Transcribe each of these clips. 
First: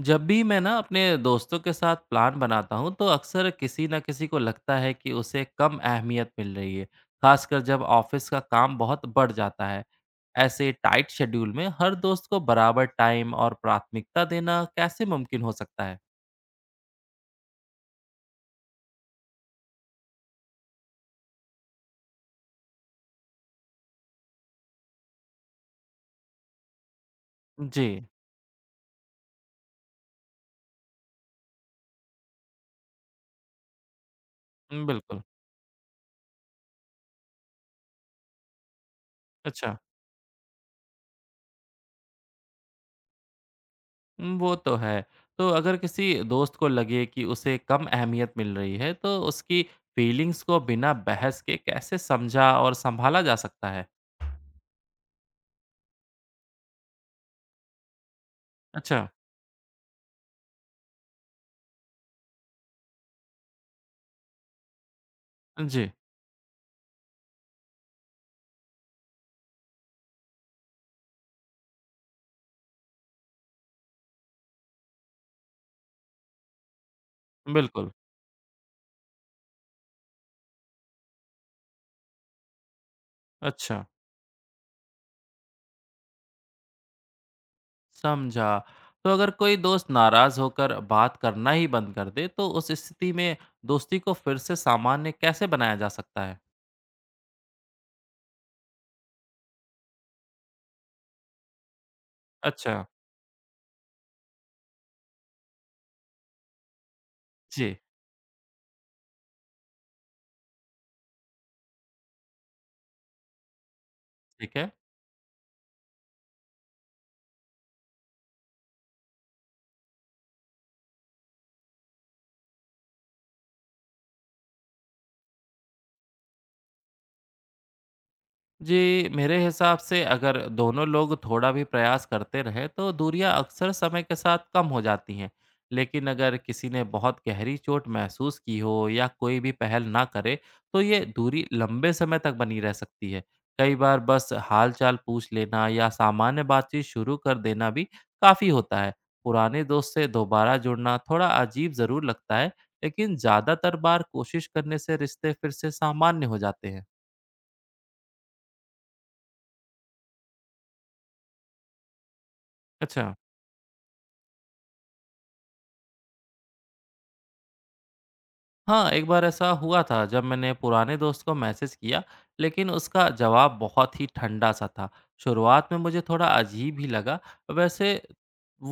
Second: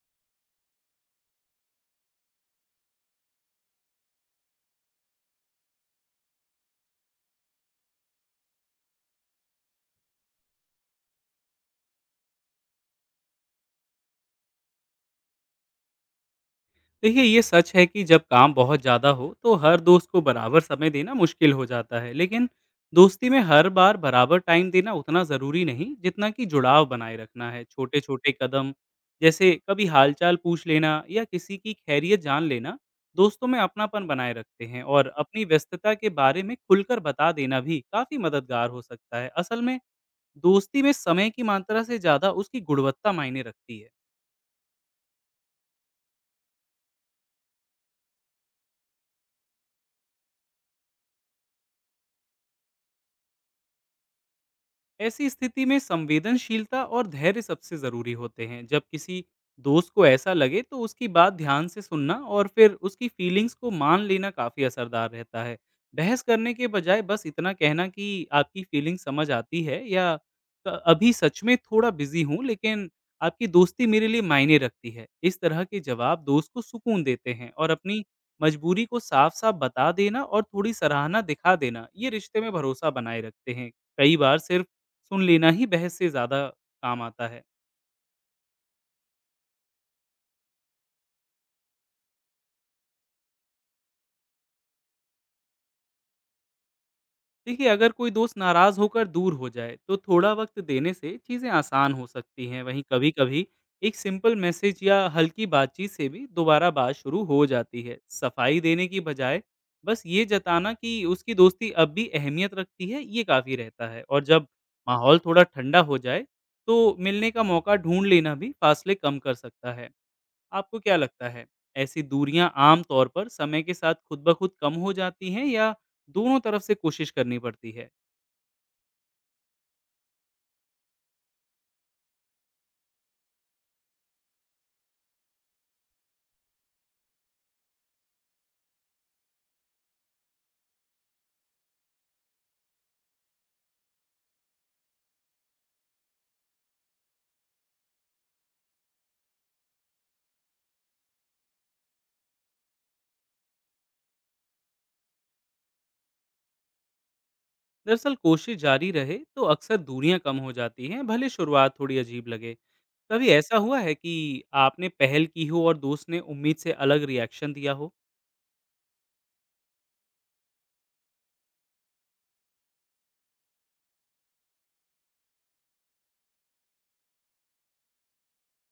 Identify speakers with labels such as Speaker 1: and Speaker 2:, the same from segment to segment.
Speaker 1: जब भी मैं ना अपने दोस्तों के साथ प्लान बनाता हूँ तो अक्सर किसी ना किसी को लगता है कि उसे कम अहमियत मिल रही है। खासकर जब ऑफिस का काम बहुत बढ़ जाता है। ऐसे टाइट शेड्यूल में हर दोस्त को बराबर टाइम और प्राथमिकता देना कैसे मुमकिन हो सकता है?
Speaker 2: देखिए ये सच है कि जब काम बहुत ज़्यादा हो तो हर दोस्त को बराबर समय देना मुश्किल हो जाता है। लेकिन दोस्ती में हर बार बराबर टाइम देना उतना ज़रूरी नहीं जितना कि जुड़ाव बनाए रखना है।
Speaker 1: जी।
Speaker 2: छोटे छोटे कदम जैसे कभी हालचाल पूछ लेना या किसी की खैरियत जान लेना दोस्तों में अपनापन बनाए रखते हैं। और
Speaker 1: बिल्कुल।
Speaker 2: अपनी व्यस्तता के बारे में खुलकर बता देना भी काफ़ी मददगार हो सकता है। असल
Speaker 1: अच्छा।
Speaker 2: में दोस्ती में समय की मात्रा से ज़्यादा उसकी गुणवत्ता मायने रखती है।
Speaker 1: वो तो है। तो अगर किसी दोस्त को लगे कि उसे कम अहमियत मिल रही है तो उसकी फीलिंग्स को बिना बहस के कैसे समझा और संभाला जा सकता है?
Speaker 2: ऐसी स्थिति में संवेदनशीलता और धैर्य सबसे जरूरी होते हैं। जब
Speaker 1: अच्छा।
Speaker 2: किसी दोस्त को ऐसा लगे तो उसकी बात ध्यान से सुनना और फिर उसकी फीलिंग्स को मान लेना काफ़ी असरदार रहता है।
Speaker 1: जी।
Speaker 2: बहस करने के बजाय बस इतना कहना कि आपकी फीलिंग समझ आती है, या अभी सच में थोड़ा बिजी हूँ लेकिन आपकी दोस्ती मेरे लिए मायने रखती है"। इस तरह के जवाब दोस्त को सुकून देते हैं। और
Speaker 1: बिल्कुल।
Speaker 2: अपनी मजबूरी को साफ साफ बता देना और थोड़ी सराहना दिखा देना, ये रिश्ते में भरोसा बनाए रखते हैं।
Speaker 1: अच्छा।
Speaker 2: कई बार सिर्फ सुन लेना ही बहस से ज़्यादा काम आता है।
Speaker 1: समझा। तो अगर कोई दोस्त नाराज़ होकर बात करना ही बंद कर दे, तो उस स्थिति में दोस्ती को फिर से सामान्य कैसे बनाया जा सकता है?
Speaker 2: देखिए, अगर कोई दोस्त नाराज़ होकर दूर हो जाए, तो थोड़ा वक़्त देने से चीज़ें आसान हो सकती हैं।
Speaker 1: अच्छा।
Speaker 2: वहीं कभी-कभी एक सिंपल मैसेज या हल्की बातचीत से भी दोबारा बात शुरू हो
Speaker 1: जी।
Speaker 2: जाती है। सफाई देने की बजाय बस ये जताना कि उसकी दोस्ती अब भी अहमियत रखती है, ये काफ़ी रहता है। और जब
Speaker 1: ठीक है।
Speaker 2: माहौल थोड़ा ठंडा हो जाए, तो मिलने का मौका ढूँढ लेना भी फासले कम कर सकता है। आपको क्या लगता है, ऐसी दूरियाँ आम तौर पर समय के साथ खुद ब खुद कम हो जाती हैं या दोनों तरफ से कोशिश करनी पड़ती है?
Speaker 1: जी, मेरे हिसाब से अगर दोनों लोग थोड़ा भी प्रयास करते रहे तो दूरियां अक्सर समय के साथ कम हो जाती हैं। लेकिन अगर किसी ने बहुत गहरी चोट महसूस की हो या कोई भी पहल ना करे, तो ये दूरी लंबे समय तक बनी रह सकती है। कई बार बस हालचाल पूछ लेना या सामान्य बातचीत शुरू कर देना भी काफ़ी होता है। पुराने दोस्त से दोबारा जुड़ना थोड़ा अजीब ज़रूर लगता है, लेकिन ज़्यादातर बार कोशिश करने से रिश्ते फिर से सामान्य हो जाते हैं।
Speaker 2: दरअसल कोशिश जारी रहे तो अक्सर दूरियाँ कम हो जाती हैं, भले शुरुआत थोड़ी अजीब लगे।
Speaker 1: अच्छा।
Speaker 2: कभी ऐसा हुआ है कि आपने पहल की हो और दोस्त ने उम्मीद से अलग रिएक्शन दिया हो?
Speaker 1: हाँ, एक बार ऐसा हुआ था जब मैंने पुराने दोस्त को मैसेज किया, लेकिन उसका जवाब बहुत ही ठंडा-सा था। शुरुआत में मुझे थोड़ा अजीब ही लगा, वैसे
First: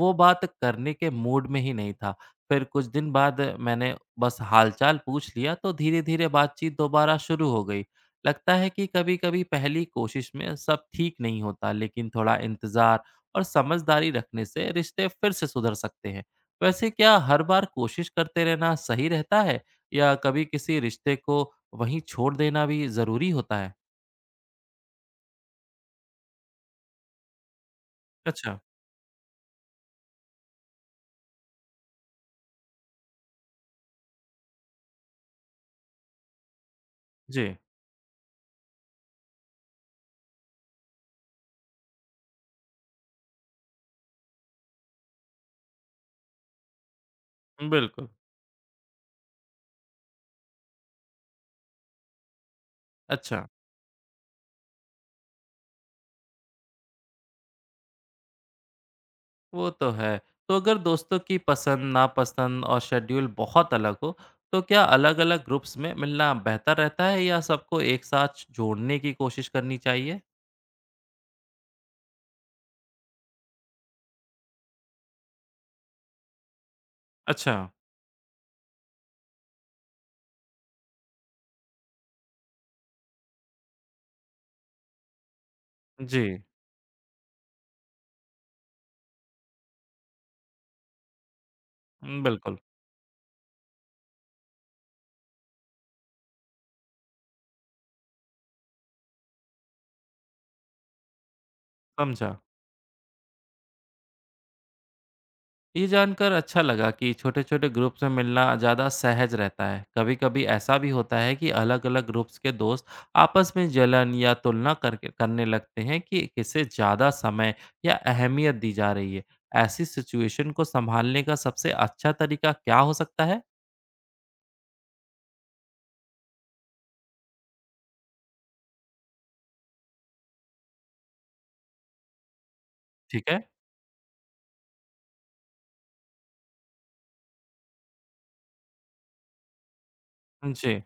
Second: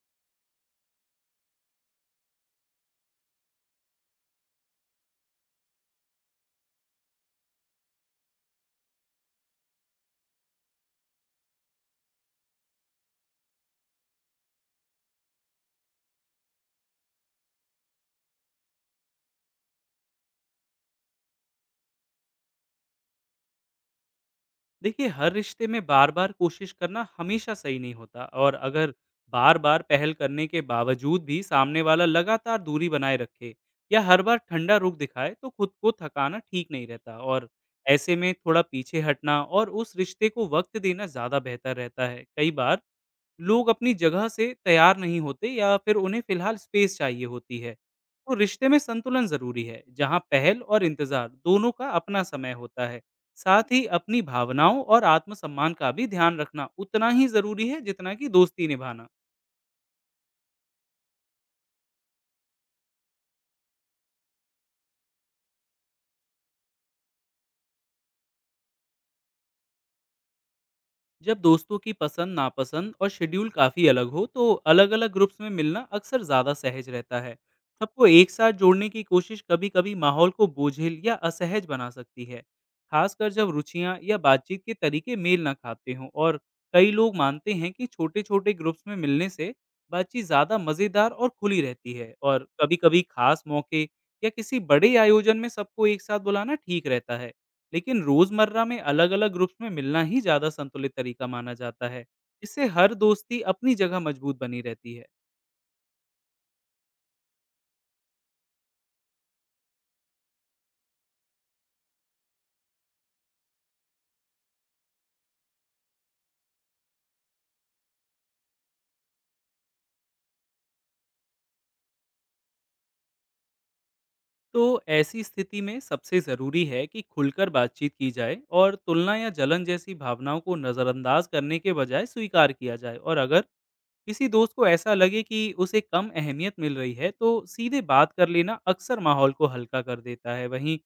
Speaker 1: वो बात करने के मूड में ही नहीं था। फिर कुछ दिन बाद मैंने बस हालचाल पूछ लिया, तो धीरे-धीरे बातचीत दोबारा शुरू हो गई। लगता है कि कभी-कभी पहली कोशिश में सब ठीक नहीं होता, लेकिन थोड़ा इंतज़ार और समझदारी रखने से रिश्ते फिर से सुधर सकते हैं। वैसे क्या हर बार कोशिश करते रहना सही रहता है या कभी किसी रिश्ते को वहीं छोड़ देना भी ज़रूरी होता है?
Speaker 2: देखिए, हर रिश्ते में बार-बार कोशिश करना हमेशा सही नहीं होता। और
Speaker 1: अच्छा।
Speaker 2: अगर बार-बार पहल करने के बावजूद भी सामने वाला लगातार दूरी बनाए रखे या हर बार ठंडा रुख दिखाए, तो खुद को थकाना ठीक नहीं रहता। और
Speaker 1: जी।
Speaker 2: ऐसे में थोड़ा पीछे हटना और उस रिश्ते को वक़्त देना ज़्यादा बेहतर रहता है। कई बार लोग अपनी जगह से तैयार नहीं होते या फिर उन्हें फिलहाल स्पेस चाहिए होती है।
Speaker 1: बिल्कुल।
Speaker 2: तो रिश्ते में संतुलन जरूरी है, जहां पहल और इंतजार दोनों का अपना समय होता है।
Speaker 1: अच्छा।
Speaker 2: साथ ही अपनी भावनाओं और आत्मसम्मान का भी ध्यान रखना उतना ही जरूरी है जितना कि दोस्ती निभाना।
Speaker 1: वो तो है। तो अगर दोस्तों की पसंद, नापसंद और शेड्यूल बहुत अलग हो, तो क्या अलग-अलग ग्रुप्स में मिलना बेहतर रहता है या सबको एक साथ जोड़ने की कोशिश करनी चाहिए?
Speaker 2: जब दोस्तों की पसंद नापसंद और शेड्यूल काफ़ी अलग हो, तो अलग अलग ग्रुप्स में मिलना अक्सर ज़्यादा सहज रहता है।
Speaker 1: अच्छा।
Speaker 2: सबको एक साथ जोड़ने की कोशिश कभी कभी माहौल को बोझिल या असहज बना सकती है, खासकर जब रुचियाँ या बातचीत के तरीके मेल ना खाते हों।
Speaker 1: जी।
Speaker 2: और कई लोग मानते हैं कि छोटे छोटे ग्रुप्स में मिलने से बातचीत ज़्यादा मज़ेदार और खुली रहती है। और
Speaker 1: बिल्कुल।
Speaker 2: कभी कभी खास मौके या किसी बड़े आयोजन में सबको एक साथ बुलाना ठीक रहता है, लेकिन रोजमर्रा में अलग-अलग ग्रुप्स में मिलना ही ज्यादा संतुलित तरीका माना जाता है।
Speaker 1: समझा।
Speaker 2: इससे हर दोस्ती अपनी जगह मजबूत बनी रहती है।
Speaker 1: ये जानकर अच्छा लगा कि छोटे-छोटे ग्रुप्स में मिलना ज़्यादा सहज रहता है। कभी-कभी ऐसा भी होता है कि अलग-अलग ग्रुप्स के दोस्त आपस में जलन या तुलना करके करने लगते हैं कि किसे ज़्यादा समय या अहमियत दी जा रही है। ऐसी सिचुएशन को संभालने का सबसे अच्छा तरीका क्या हो सकता है?
Speaker 2: तो ऐसी स्थिति में सबसे जरूरी है कि खुलकर बातचीत की जाए और तुलना या जलन जैसी भावनाओं को नजरअंदाज करने के बजाय स्वीकार किया जाए। और
Speaker 1: ठीक है।
Speaker 2: अगर किसी दोस्त को ऐसा लगे कि उसे कम अहमियत मिल रही है, तो सीधे बात कर लेना अक्सर माहौल को हल्का कर देता है। वहीं
Speaker 1: जी।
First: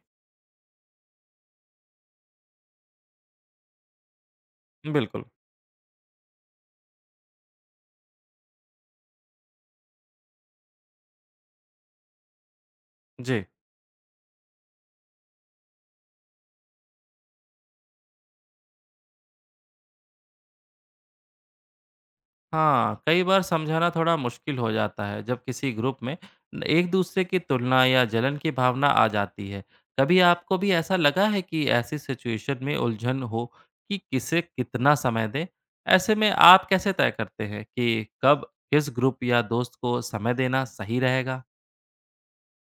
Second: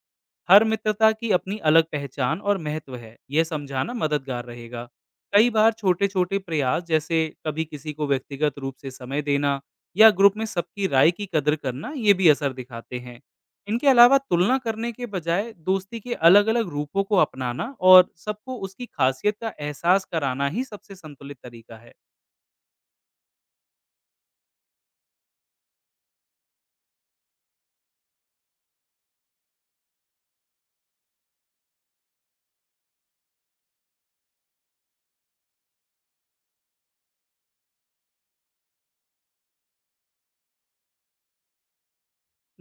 Speaker 2: हर मित्रता की अपनी अलग पहचान और महत्व है, यह समझाना मददगार रहेगा।
Speaker 1: बिल्कुल।
Speaker 2: कई बार छोटे छोटे प्रयास जैसे कभी किसी को व्यक्तिगत रूप से समय देना या ग्रुप में सबकी राय की कदर करना, ये भी असर दिखाते हैं।
Speaker 1: जी।
Speaker 2: इनके अलावा तुलना करने के बजाय दोस्ती के अलग अलग रूपों को अपनाना और सबको उसकी खासियत का एहसास कराना ही सबसे संतुलित तरीका है।
Speaker 1: हाँ, कई बार समझाना थोड़ा मुश्किल हो जाता है जब किसी ग्रुप में एक दूसरे की तुलना या जलन की भावना आ जाती है। कभी आपको भी ऐसा लगा है कि ऐसी सिचुएशन में उलझन हो कि किसे कितना समय दें? ऐसे में आप कैसे तय करते हैं कि कब किस ग्रुप या दोस्त को समय देना सही रहेगा?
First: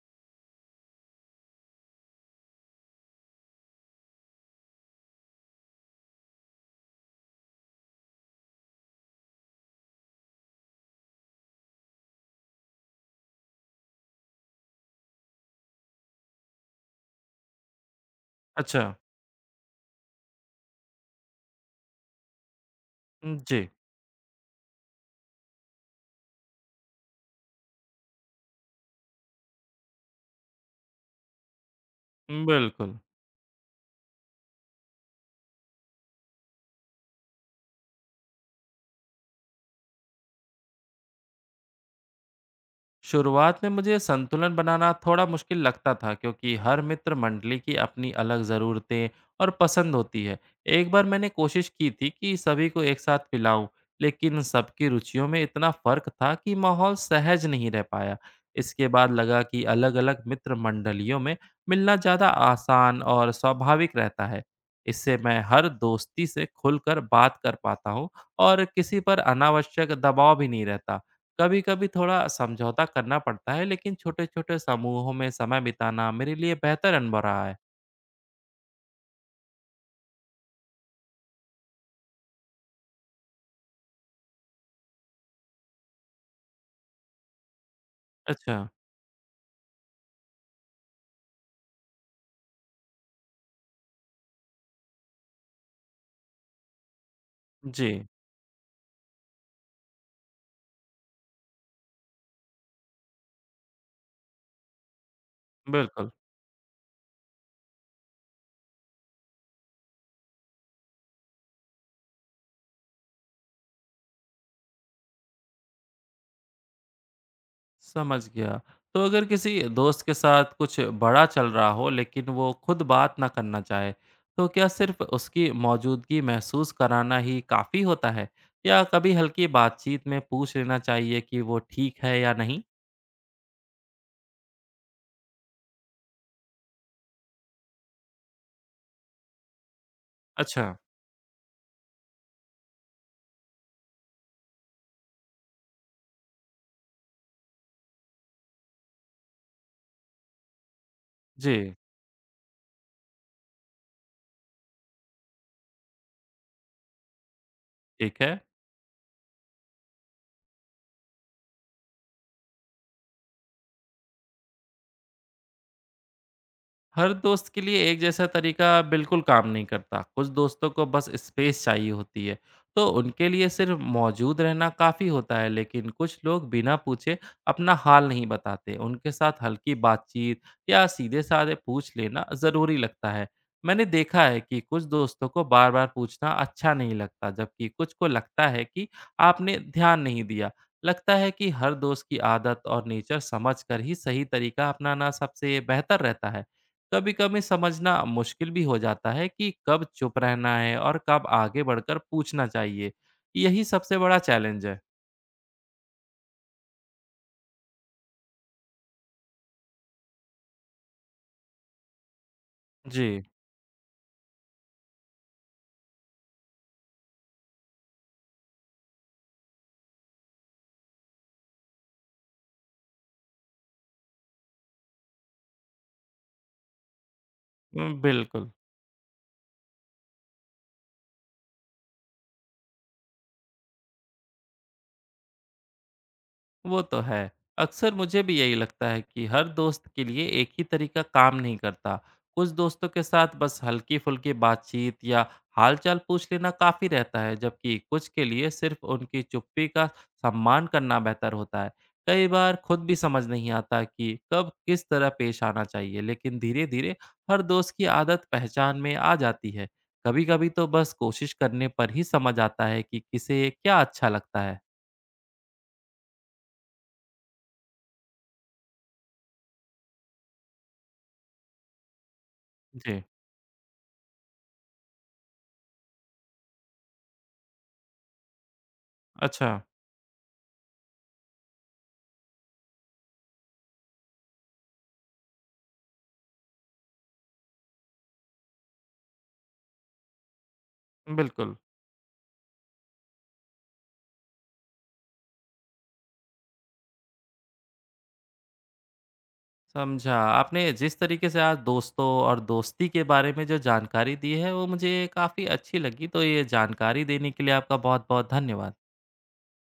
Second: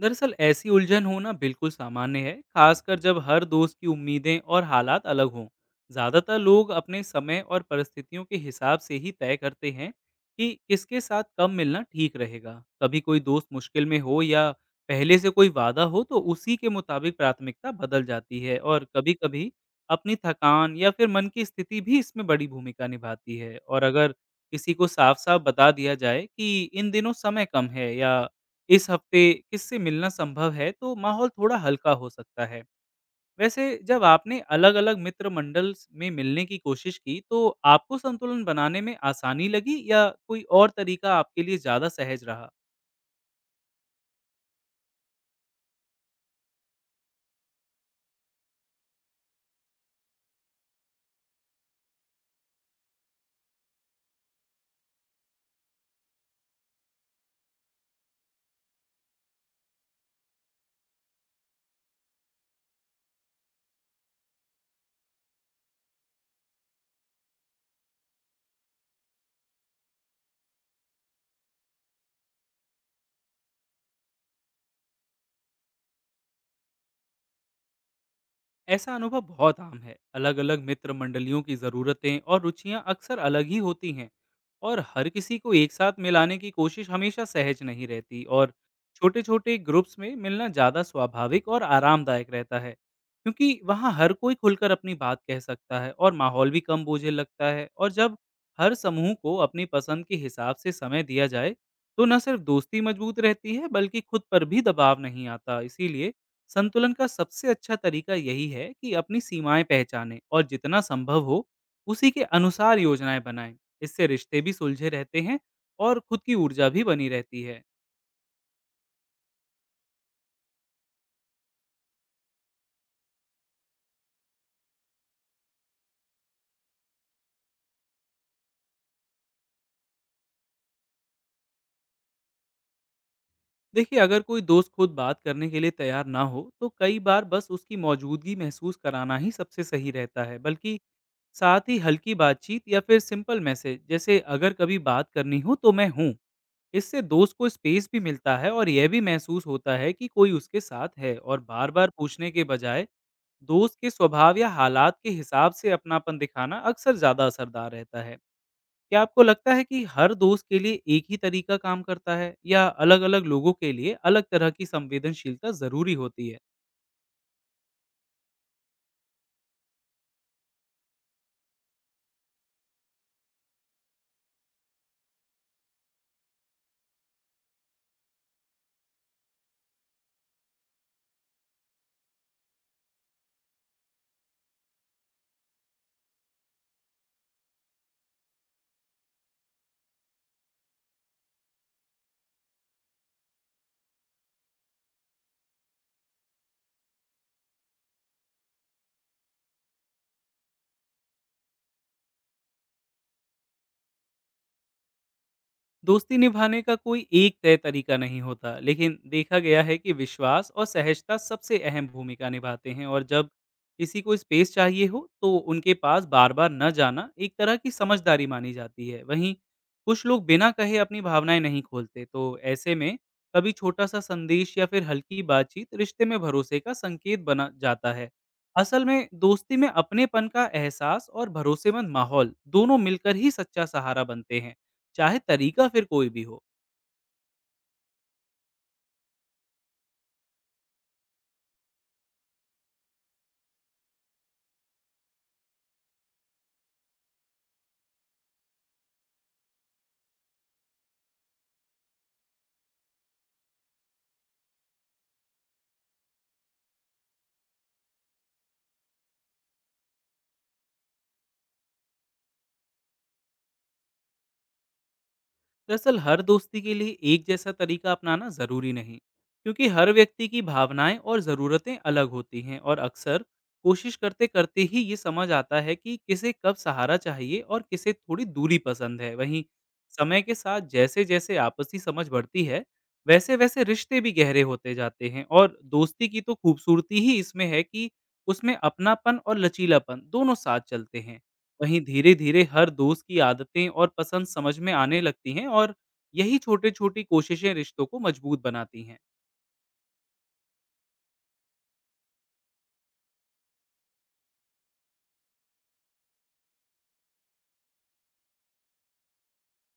Speaker 2: दरअसल ऐसी उलझन होना बिल्कुल सामान्य है, खासकर जब हर दोस्त की उम्मीदें और हालात अलग हों। ज़्यादातर लोग अपने समय और परिस्थितियों के हिसाब से ही तय करते हैं कि किसके साथ कब मिलना ठीक रहेगा। कभी कोई दोस्त मुश्किल में हो या पहले से कोई वादा हो, तो उसी के मुताबिक प्राथमिकता बदल जाती है।
Speaker 1: अच्छा।
Speaker 2: और कभी कभी अपनी थकान या फिर मन की स्थिति भी इसमें बड़ी भूमिका निभाती है।
Speaker 1: जी।
Speaker 2: और अगर किसी को साफ साफ बता दिया जाए कि इन दिनों समय कम है या इस हफ्ते किससे मिलना संभव है, तो माहौल थोड़ा हल्का हो सकता है।
Speaker 1: बिल्कुल।
Speaker 2: वैसे जब आपने अलग-अलग मित्र मंडल में मिलने की कोशिश की, तो आपको संतुलन बनाने में आसानी लगी या कोई और तरीका आपके लिए ज़्यादा सहज रहा?
Speaker 1: शुरुआत में मुझे संतुलन बनाना थोड़ा मुश्किल लगता था क्योंकि हर मित्र मंडली की अपनी अलग ज़रूरतें और पसंद होती है। एक बार मैंने कोशिश की थी कि सभी को एक साथ पिलाऊं, लेकिन सबकी रुचियों में इतना फ़र्क था कि माहौल सहज नहीं रह पाया। इसके बाद लगा कि अलग-अलग मित्र मंडलियों में मिलना ज़्यादा आसान और स्वाभाविक रहता है। इससे मैं हर दोस्ती से खुलकर बात कर पाता हूँ और किसी पर अनावश्यक दबाव भी नहीं रहता। कभी-कभी थोड़ा समझौता करना पड़ता है, लेकिन छोटे-छोटे समूहों में समय बिताना मेरे लिए बेहतर अनुभव रहा है।
Speaker 2: ऐसा अनुभव बहुत आम है। अलग-अलग मित्र मंडलियों की ज़रूरतें और रुचियां अक्सर अलग ही होती हैं और हर किसी को एक साथ मिलाने की कोशिश हमेशा सहज नहीं रहती। और
Speaker 1: अच्छा।
Speaker 2: छोटे-छोटे ग्रुप्स में मिलना ज़्यादा स्वाभाविक और आरामदायक रहता है, क्योंकि वहाँ हर कोई खुलकर अपनी बात कह सकता है और माहौल भी कम बोझिल लगता है।
Speaker 1: जी।
Speaker 2: और जब हर समूह को अपनी पसंद के हिसाब से समय दिया जाए, तो न सिर्फ दोस्ती मजबूत रहती है बल्कि खुद पर भी दबाव नहीं आता।
Speaker 1: बिल्कुल।
Speaker 2: इसीलिए संतुलन का सबसे अच्छा तरीका यही है कि अपनी सीमाएं पहचानें और जितना संभव हो उसी के अनुसार योजनाएं बनाएं। इससे रिश्ते भी सुलझे रहते हैं और खुद की ऊर्जा भी बनी रहती है।
Speaker 1: समझ गया। तो अगर किसी दोस्त के साथ कुछ बड़ा चल रहा हो, लेकिन वो खुद बात ना करना चाहे, तो क्या सिर्फ उसकी मौजूदगी महसूस कराना ही काफ़ी होता है? या कभी हल्की बातचीत में पूछ लेना चाहिए कि वो ठीक है या नहीं?
Speaker 2: देखिए, अगर कोई दोस्त खुद बात करने के लिए तैयार ना हो, तो कई बार बस उसकी मौजूदगी महसूस कराना ही सबसे सही रहता है।
Speaker 1: अच्छा।
Speaker 2: बल्कि साथ ही हल्की बातचीत या फिर सिंपल मैसेज जैसे "अगर कभी बात करनी हो तो मैं हूँ"। इससे दोस्त को स्पेस भी मिलता है और यह भी महसूस होता है कि कोई उसके साथ है। और बार
Speaker 1: जी।
Speaker 2: बार पूछने के बजाय दोस्त के स्वभाव या हालात के हिसाब से अपनापन दिखाना अक्सर ज्यादा असरदार रहता है।
Speaker 1: ठीक है।
Speaker 2: क्या आपको लगता है कि हर दोस्त के लिए एक ही तरीका काम करता है या अलग अलग लोगों के लिए अलग तरह की संवेदनशीलता जरूरी होती है?
Speaker 1: हर दोस्त के लिए एक जैसा तरीका बिल्कुल काम नहीं करता। कुछ दोस्तों को बस स्पेस चाहिए होती है, तो उनके लिए सिर्फ मौजूद रहना काफ़ी होता है, लेकिन कुछ लोग बिना पूछे अपना हाल नहीं बताते। उनके साथ हल्की बातचीत या सीधे-साधे पूछ लेना ज़रूरी लगता है। मैंने देखा है कि कुछ दोस्तों को बार-बार पूछना अच्छा नहीं लगता, जबकि कुछ को लगता है कि आपने ध्यान नहीं दिया। लगता है कि हर दोस्त की आदत और नेचर समझकर ही सही तरीका अपनाना सबसे बेहतर रहता है। कभी कभी समझना मुश्किल भी हो जाता है कि कब चुप रहना है और कब आगे बढ़कर पूछना चाहिए। यही सबसे बड़ा चैलेंज है।
Speaker 2: दोस्ती निभाने का कोई एक तय तरीका नहीं होता, लेकिन देखा गया है कि विश्वास और सहजता सबसे अहम भूमिका निभाते हैं। और
Speaker 1: जी।
Speaker 2: जब किसी को स्पेस चाहिए हो, तो उनके पास बार-बार न जाना एक तरह की समझदारी मानी जाती है। वहीं कुछ लोग बिना कहे अपनी भावनाएं नहीं खोलते, तो ऐसे में कभी छोटा-सा संदेश या फिर हल्की बातचीत रिश्ते में भरोसे का संकेत बना जाता है।
Speaker 1: बिल्कुल।
Speaker 2: असल में दोस्ती में अपनेपन का एहसास और भरोसेमंद माहौल दोनों मिलकर ही सच्चा सहारा बनते हैं, चाहे तरीका फिर कोई भी हो।
Speaker 1: वो तो है। अक्सर मुझे भी यही लगता है कि हर दोस्त के लिए एक ही तरीका काम नहीं करता। कुछ दोस्तों के साथ बस हल्की-फुल्की बातचीत या हालचाल पूछ लेना काफ़ी रहता है, जबकि कुछ के लिए सिर्फ़ उनकी चुप्पी का सम्मान करना बेहतर होता है। कई बार खुद भी समझ नहीं आता कि कब किस तरह पेश आना चाहिए, लेकिन धीरे-धीरे हर दोस्त की आदत पहचान में आ जाती है। कभी-कभी तो बस कोशिश करने पर ही समझ आता है कि किसे क्या अच्छा लगता है।
Speaker 2: दरअसल हर दोस्ती के लिए एक जैसा तरीका अपनाना ज़रूरी नहीं, क्योंकि हर व्यक्ति की भावनाएं और ज़रूरतें अलग होती हैं। और
Speaker 1: जी।
Speaker 2: अक्सर कोशिश करते करते ही ये समझ आता है कि किसे कब सहारा चाहिए और किसे थोड़ी दूरी पसंद है। वहीं
Speaker 1: अच्छा।
Speaker 2: समय के साथ जैसे जैसे आपसी समझ बढ़ती है, वैसे वैसे रिश्ते भी गहरे होते जाते हैं। और दोस्ती की तो खूबसूरती ही इसमें है कि उसमें अपनापन और लचीलापन दोनों साथ चलते हैं।
Speaker 1: बिल्कुल।
Speaker 2: वहीं धीरे-धीरे हर दोस्त की आदतें और पसंद समझ में आने लगती हैं और यही छोटी-छोटी कोशिशें रिश्तों को मजबूत बनाती हैं।
Speaker 1: समझा। आपने जिस तरीके से आज दोस्तों और दोस्ती के बारे में जो जानकारी दी है, वो मुझे काफ़ी अच्छी लगी। तो ये जानकारी देने के लिए आपका बहुत-बहुत धन्यवाद।